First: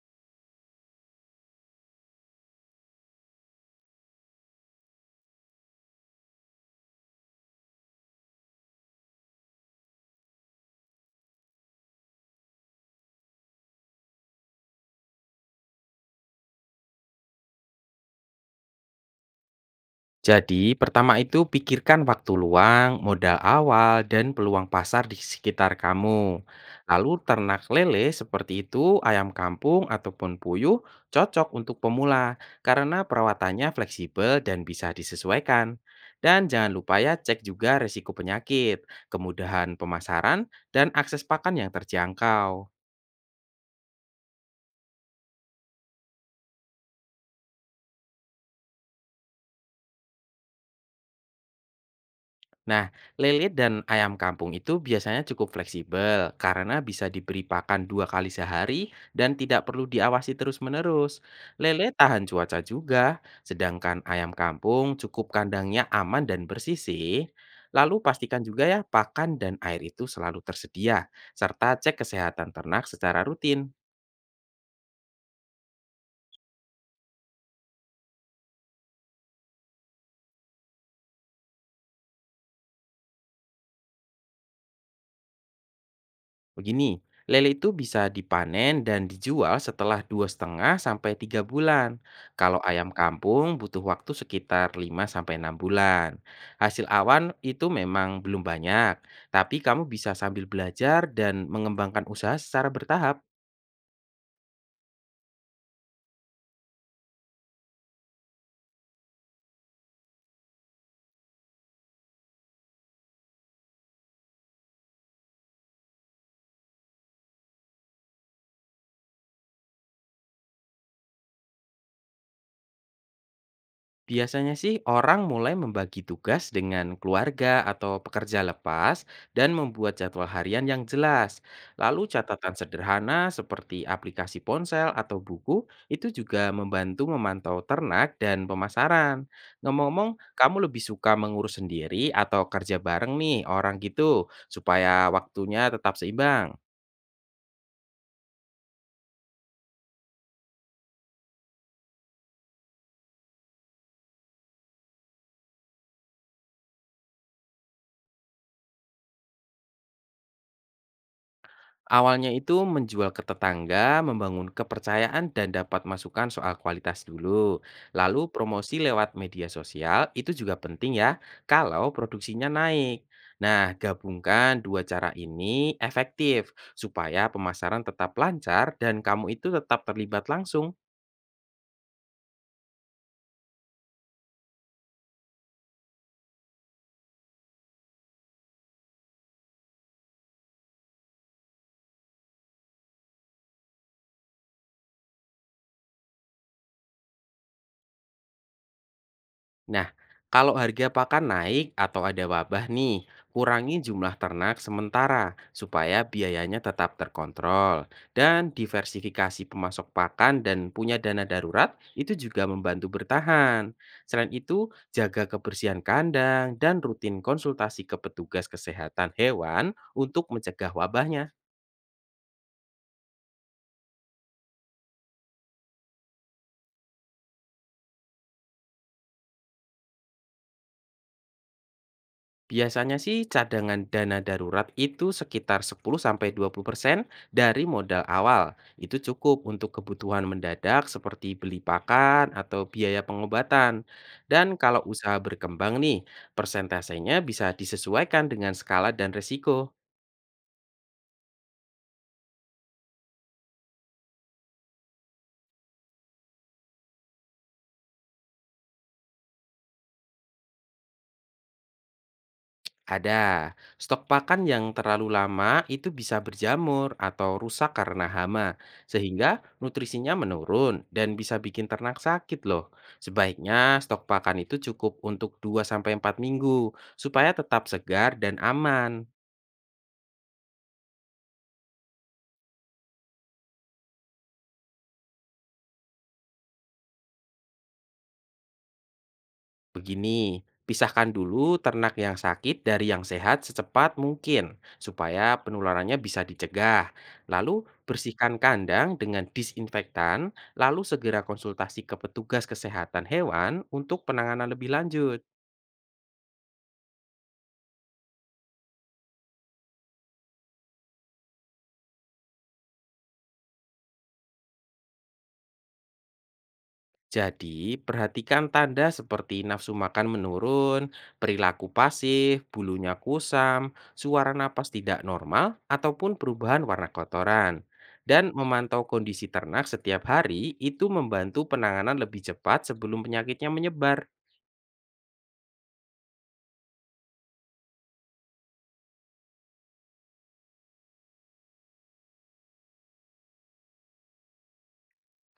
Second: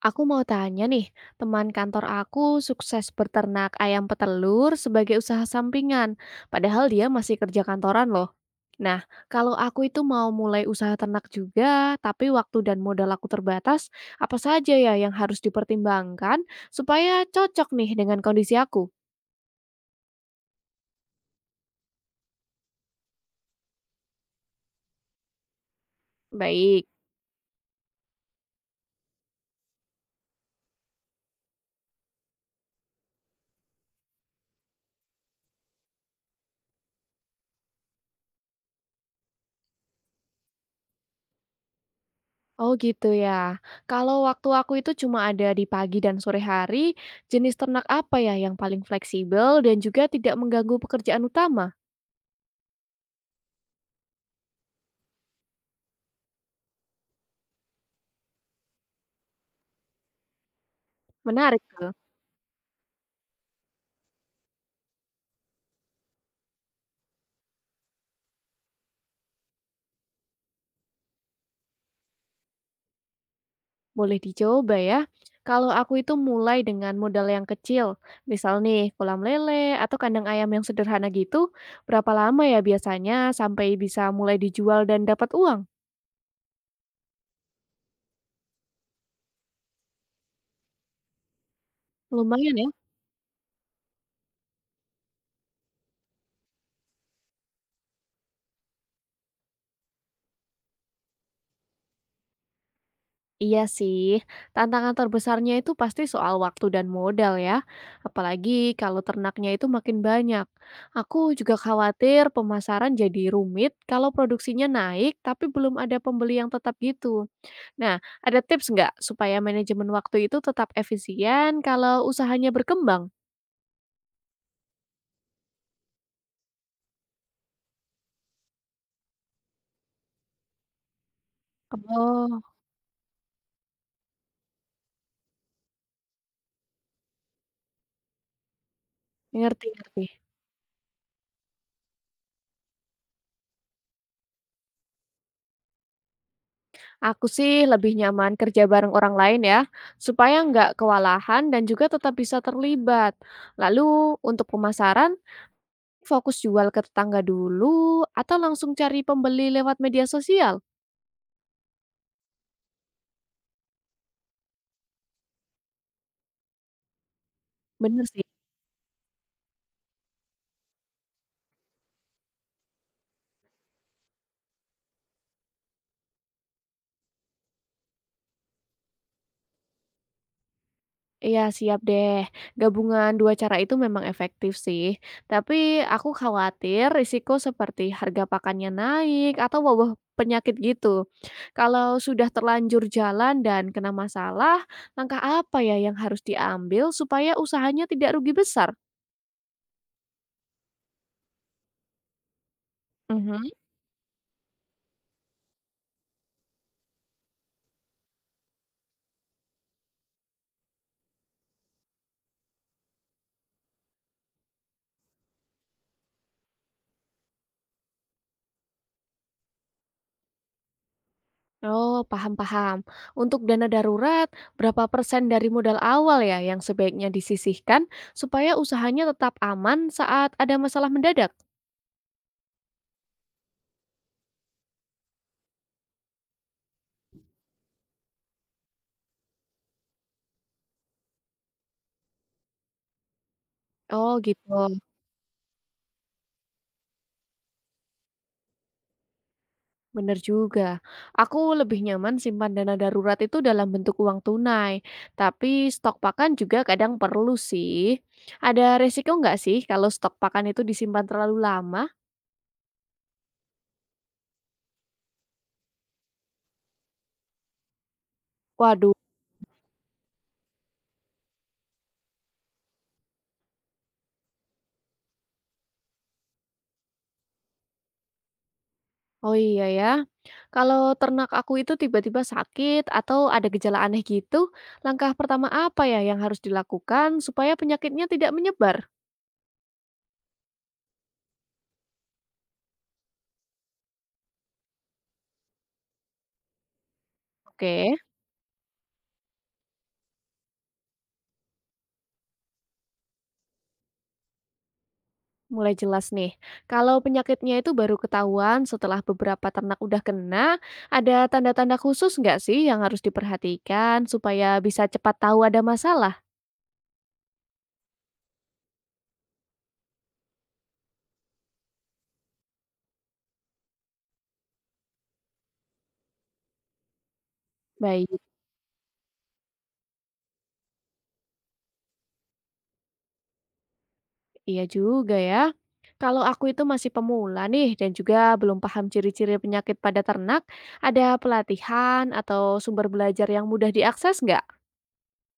Aku mau tanya nih, teman kantor aku sukses beternak ayam petelur sebagai usaha sampingan, padahal dia masih kerja kantoran loh. Nah, kalau aku itu mau mulai usaha ternak juga, tapi waktu dan modal aku terbatas, apa saja ya yang harus dipertimbangkan supaya cocok nih dengan kondisi aku? Jadi, pertama itu pikirkan waktu luang, modal awal, dan peluang pasar di sekitar kamu. Baik. Lalu ternak lele seperti itu, ayam kampung ataupun puyuh cocok untuk pemula karena perawatannya fleksibel dan bisa disesuaikan. Dan jangan lupa ya cek juga risiko penyakit, kemudahan pemasaran, dan akses pakan yang terjangkau. Oh gitu ya. Kalau waktu aku itu cuma ada di pagi dan sore hari, jenis ternak apa ya yang paling fleksibel dan juga tidak mengganggu pekerjaan utama? Nah, lele dan ayam kampung itu biasanya cukup fleksibel karena bisa diberi pakan dua kali sehari dan tidak perlu diawasi terus-menerus. Menarik tuh, Lele tahan cuaca juga, sedangkan ayam kampung cukup kandangnya aman dan bersih sih. Lalu pastikan juga ya pakan dan air itu selalu tersedia, serta cek kesehatan ternak secara rutin. boleh dicoba ya. Kalau aku itu mulai dengan modal yang kecil, misal nih kolam lele atau kandang ayam yang sederhana gitu, berapa lama ya biasanya sampai bisa mulai dijual dan dapat uang? Begini, lele itu bisa dipanen dan dijual setelah dua setengah sampai 3 bulan. Lumayan Kalau ya. ayam kampung butuh waktu sekitar 5 sampai 6 bulan. Hasil awan itu memang belum banyak, tapi kamu bisa sambil belajar dan mengembangkan usaha secara bertahap. Iya sih, tantangan terbesarnya itu pasti soal waktu dan modal ya. Apalagi kalau ternaknya itu makin banyak. Aku juga khawatir pemasaran jadi rumit kalau produksinya naik tapi belum ada pembeli yang tetap gitu. Nah, ada tips nggak supaya manajemen waktu itu tetap efisien kalau usahanya berkembang? Biasanya sih orang mulai membagi tugas dengan keluarga atau pekerja lepas dan membuat jadwal harian yang jelas. Lalu Oh, catatan sederhana seperti aplikasi ponsel atau buku itu juga membantu memantau ternak dan pemasaran. ngerti ngerti. Ngomong-ngomong, kamu lebih suka mengurus sendiri atau kerja bareng nih orang gitu supaya waktunya tetap seimbang? Aku sih lebih nyaman kerja bareng orang lain ya, supaya nggak kewalahan dan juga tetap bisa terlibat. Lalu untuk pemasaran, fokus jual ke tetangga dulu atau langsung cari pembeli lewat media sosial? Awalnya itu menjual ke tetangga, membangun kepercayaan dan dapat masukan soal kualitas dulu. Bener sih. Lalu promosi lewat media sosial itu juga penting ya kalau produksinya naik. Nah, gabungkan dua cara ini efektif supaya pemasaran tetap lancar dan kamu itu tetap terlibat langsung. Iya siap deh. Gabungan dua cara itu memang efektif sih. Tapi aku khawatir risiko seperti harga pakannya naik atau wabah penyakit gitu. Kalau sudah terlanjur jalan dan kena masalah, langkah apa ya yang harus diambil supaya usahanya tidak rugi besar? Nah, kalau harga pakan naik atau ada wabah nih, Mhm. kurangi jumlah ternak sementara supaya biayanya tetap terkontrol. Dan diversifikasi pemasok pakan dan punya dana darurat itu juga membantu bertahan. Selain itu, jaga kebersihan kandang dan rutin konsultasi ke petugas kesehatan hewan untuk mencegah wabahnya. Oh, paham-paham. Untuk dana darurat, berapa persen dari modal awal ya yang sebaiknya disisihkan supaya usahanya tetap aman saat ada masalah mendadak? Biasanya sih cadangan dana darurat itu sekitar 10-20% dari modal awal. Itu cukup untuk kebutuhan mendadak seperti beli pakan atau biaya pengobatan. Oh, Dan gitu. kalau usaha berkembang nih, persentasenya bisa disesuaikan dengan skala dan resiko. Bener juga. Aku lebih nyaman simpan dana darurat itu dalam bentuk uang tunai, tapi stok pakan juga kadang perlu sih. Ada resiko nggak sih kalau stok pakan itu disimpan terlalu lama? Ada. Stok pakan yang terlalu lama itu bisa berjamur atau rusak karena hama, Waduh, sehingga nutrisinya menurun dan bisa bikin ternak sakit loh. Sebaiknya stok pakan itu cukup untuk dua sampai empat minggu, supaya tetap segar dan aman. oh iya ya. Kalau ternak aku itu tiba-tiba sakit atau ada gejala aneh gitu, langkah pertama apa ya yang harus dilakukan supaya penyakitnya tidak menyebar? Begini, pisahkan dulu ternak yang sakit dari yang sehat secepat mungkin supaya penularannya bisa dicegah. Lalu Oke. bersihkan kandang dengan disinfektan, lalu segera konsultasi ke petugas kesehatan hewan untuk penanganan lebih lanjut. Mulai jelas nih. Kalau penyakitnya itu baru ketahuan setelah beberapa ternak udah kena, ada tanda-tanda khusus nggak sih yang harus diperhatikan supaya bisa cepat tahu ada masalah? Jadi, perhatikan tanda seperti nafsu makan menurun, perilaku pasif, bulunya kusam, suara napas tidak normal, ataupun perubahan warna kotoran. Baik, Dan memantau kondisi ternak setiap hari itu membantu penanganan lebih cepat sebelum penyakitnya menyebar. iya juga ya. Kalau aku itu masih pemula nih dan juga belum paham ciri-ciri penyakit pada ternak, ada pelatihan atau sumber belajar yang mudah diakses nggak?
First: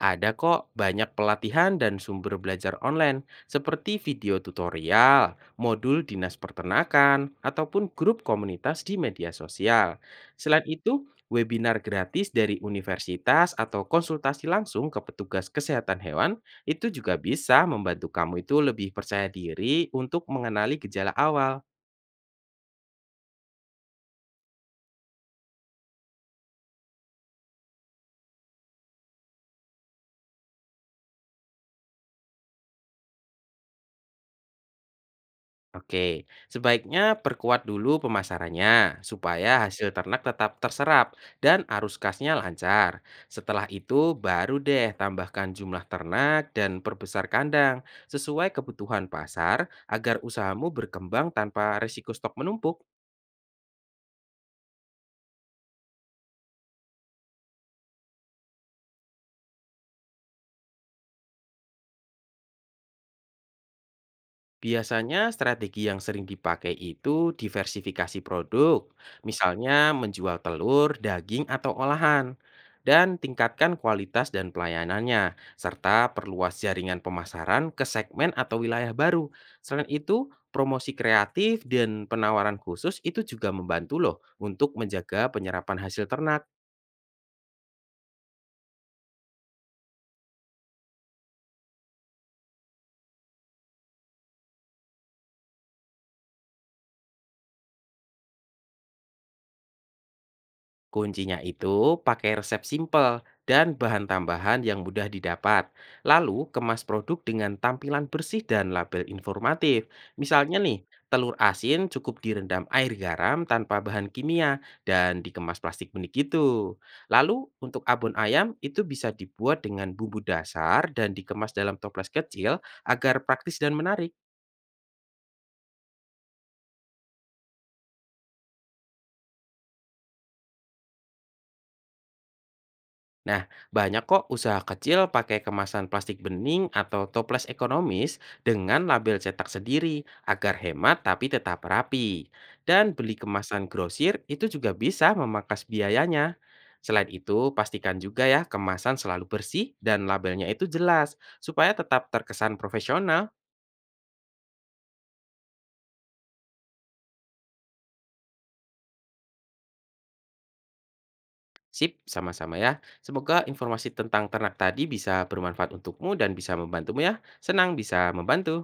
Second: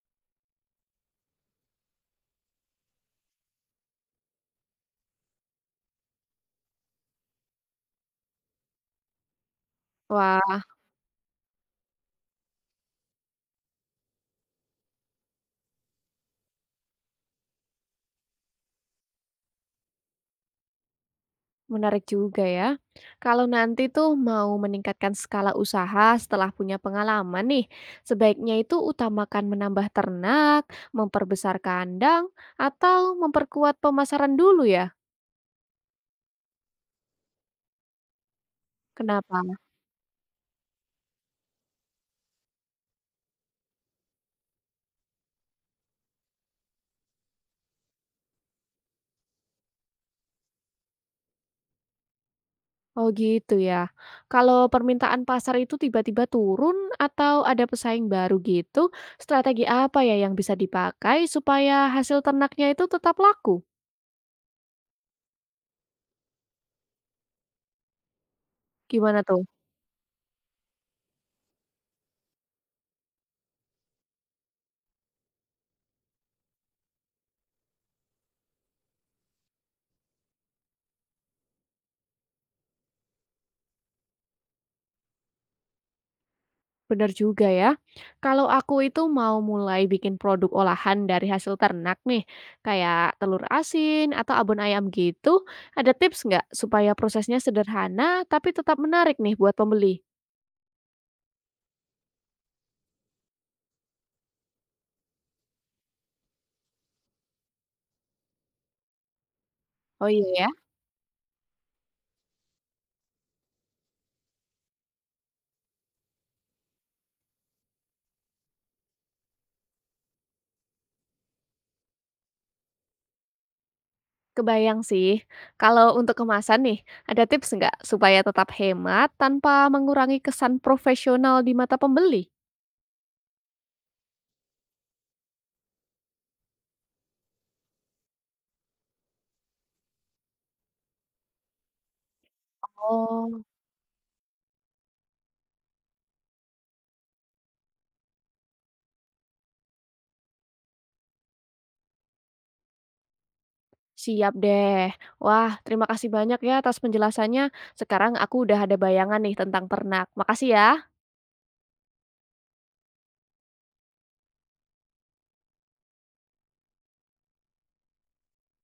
Ada kok banyak pelatihan dan sumber belajar online seperti video tutorial, modul dinas peternakan, ataupun grup komunitas di media sosial. Wah, Selain itu, webinar gratis dari universitas atau konsultasi langsung ke petugas kesehatan hewan itu juga bisa membantu kamu itu lebih percaya diri untuk mengenali gejala awal. menarik juga ya. Kalau nanti tuh mau meningkatkan skala usaha setelah punya pengalaman nih, sebaiknya itu utamakan menambah ternak, memperbesar kandang, atau memperkuat pemasaran dulu ya. Oke, sebaiknya perkuat dulu pemasarannya Kenapa? supaya hasil ternak tetap terserap dan arus kasnya lancar. Setelah itu baru deh tambahkan jumlah ternak dan perbesar kandang sesuai kebutuhan pasar agar usahamu berkembang tanpa risiko stok menumpuk. Oh gitu ya. Kalau permintaan pasar itu tiba-tiba turun atau ada pesaing baru gitu, strategi apa ya yang bisa dipakai supaya hasil ternaknya itu tetap laku? Biasanya strategi yang sering dipakai itu diversifikasi produk, Gimana tuh? misalnya menjual telur, daging, atau olahan, dan tingkatkan kualitas dan pelayanannya, serta perluas jaringan pemasaran ke segmen atau wilayah baru. Selain itu, promosi kreatif dan penawaran khusus itu juga membantu loh untuk menjaga penyerapan hasil ternak. Bener juga ya. Kalau aku itu mau mulai bikin produk olahan dari hasil ternak nih, kayak telur asin atau abon ayam gitu, ada tips nggak supaya prosesnya sederhana tapi tetap menarik nih buat pembeli? Kuncinya itu pakai resep simpel dan bahan tambahan yang mudah didapat. Lalu kemas produk dengan tampilan bersih dan label informatif. Oh iya ya, Misalnya nih, telur asin cukup direndam air garam tanpa bahan kimia dan dikemas plastik benih gitu. Lalu untuk abon ayam itu bisa dibuat dengan bumbu dasar dan dikemas dalam toples kecil agar praktis dan menarik. kebayang sih. Kalau untuk kemasan nih, ada tips nggak supaya tetap hemat tanpa mengurangi kesan profesional di mata pembeli? Nah, banyak kok usaha kecil pakai kemasan plastik bening atau toples ekonomis dengan label cetak sendiri agar hemat tapi tetap rapi. Dan beli Oh. kemasan grosir itu juga bisa memangkas biayanya. Selain itu, pastikan juga ya kemasan selalu bersih dan labelnya itu jelas supaya tetap terkesan profesional. Siap deh. Wah, terima kasih banyak ya atas penjelasannya. Sekarang aku udah ada bayangan nih tentang ternak. Makasih ya. Sip, sama-sama ya. Semoga informasi tentang ternak tadi bisa bermanfaat untukmu dan bisa membantumu ya. Senang bisa membantu.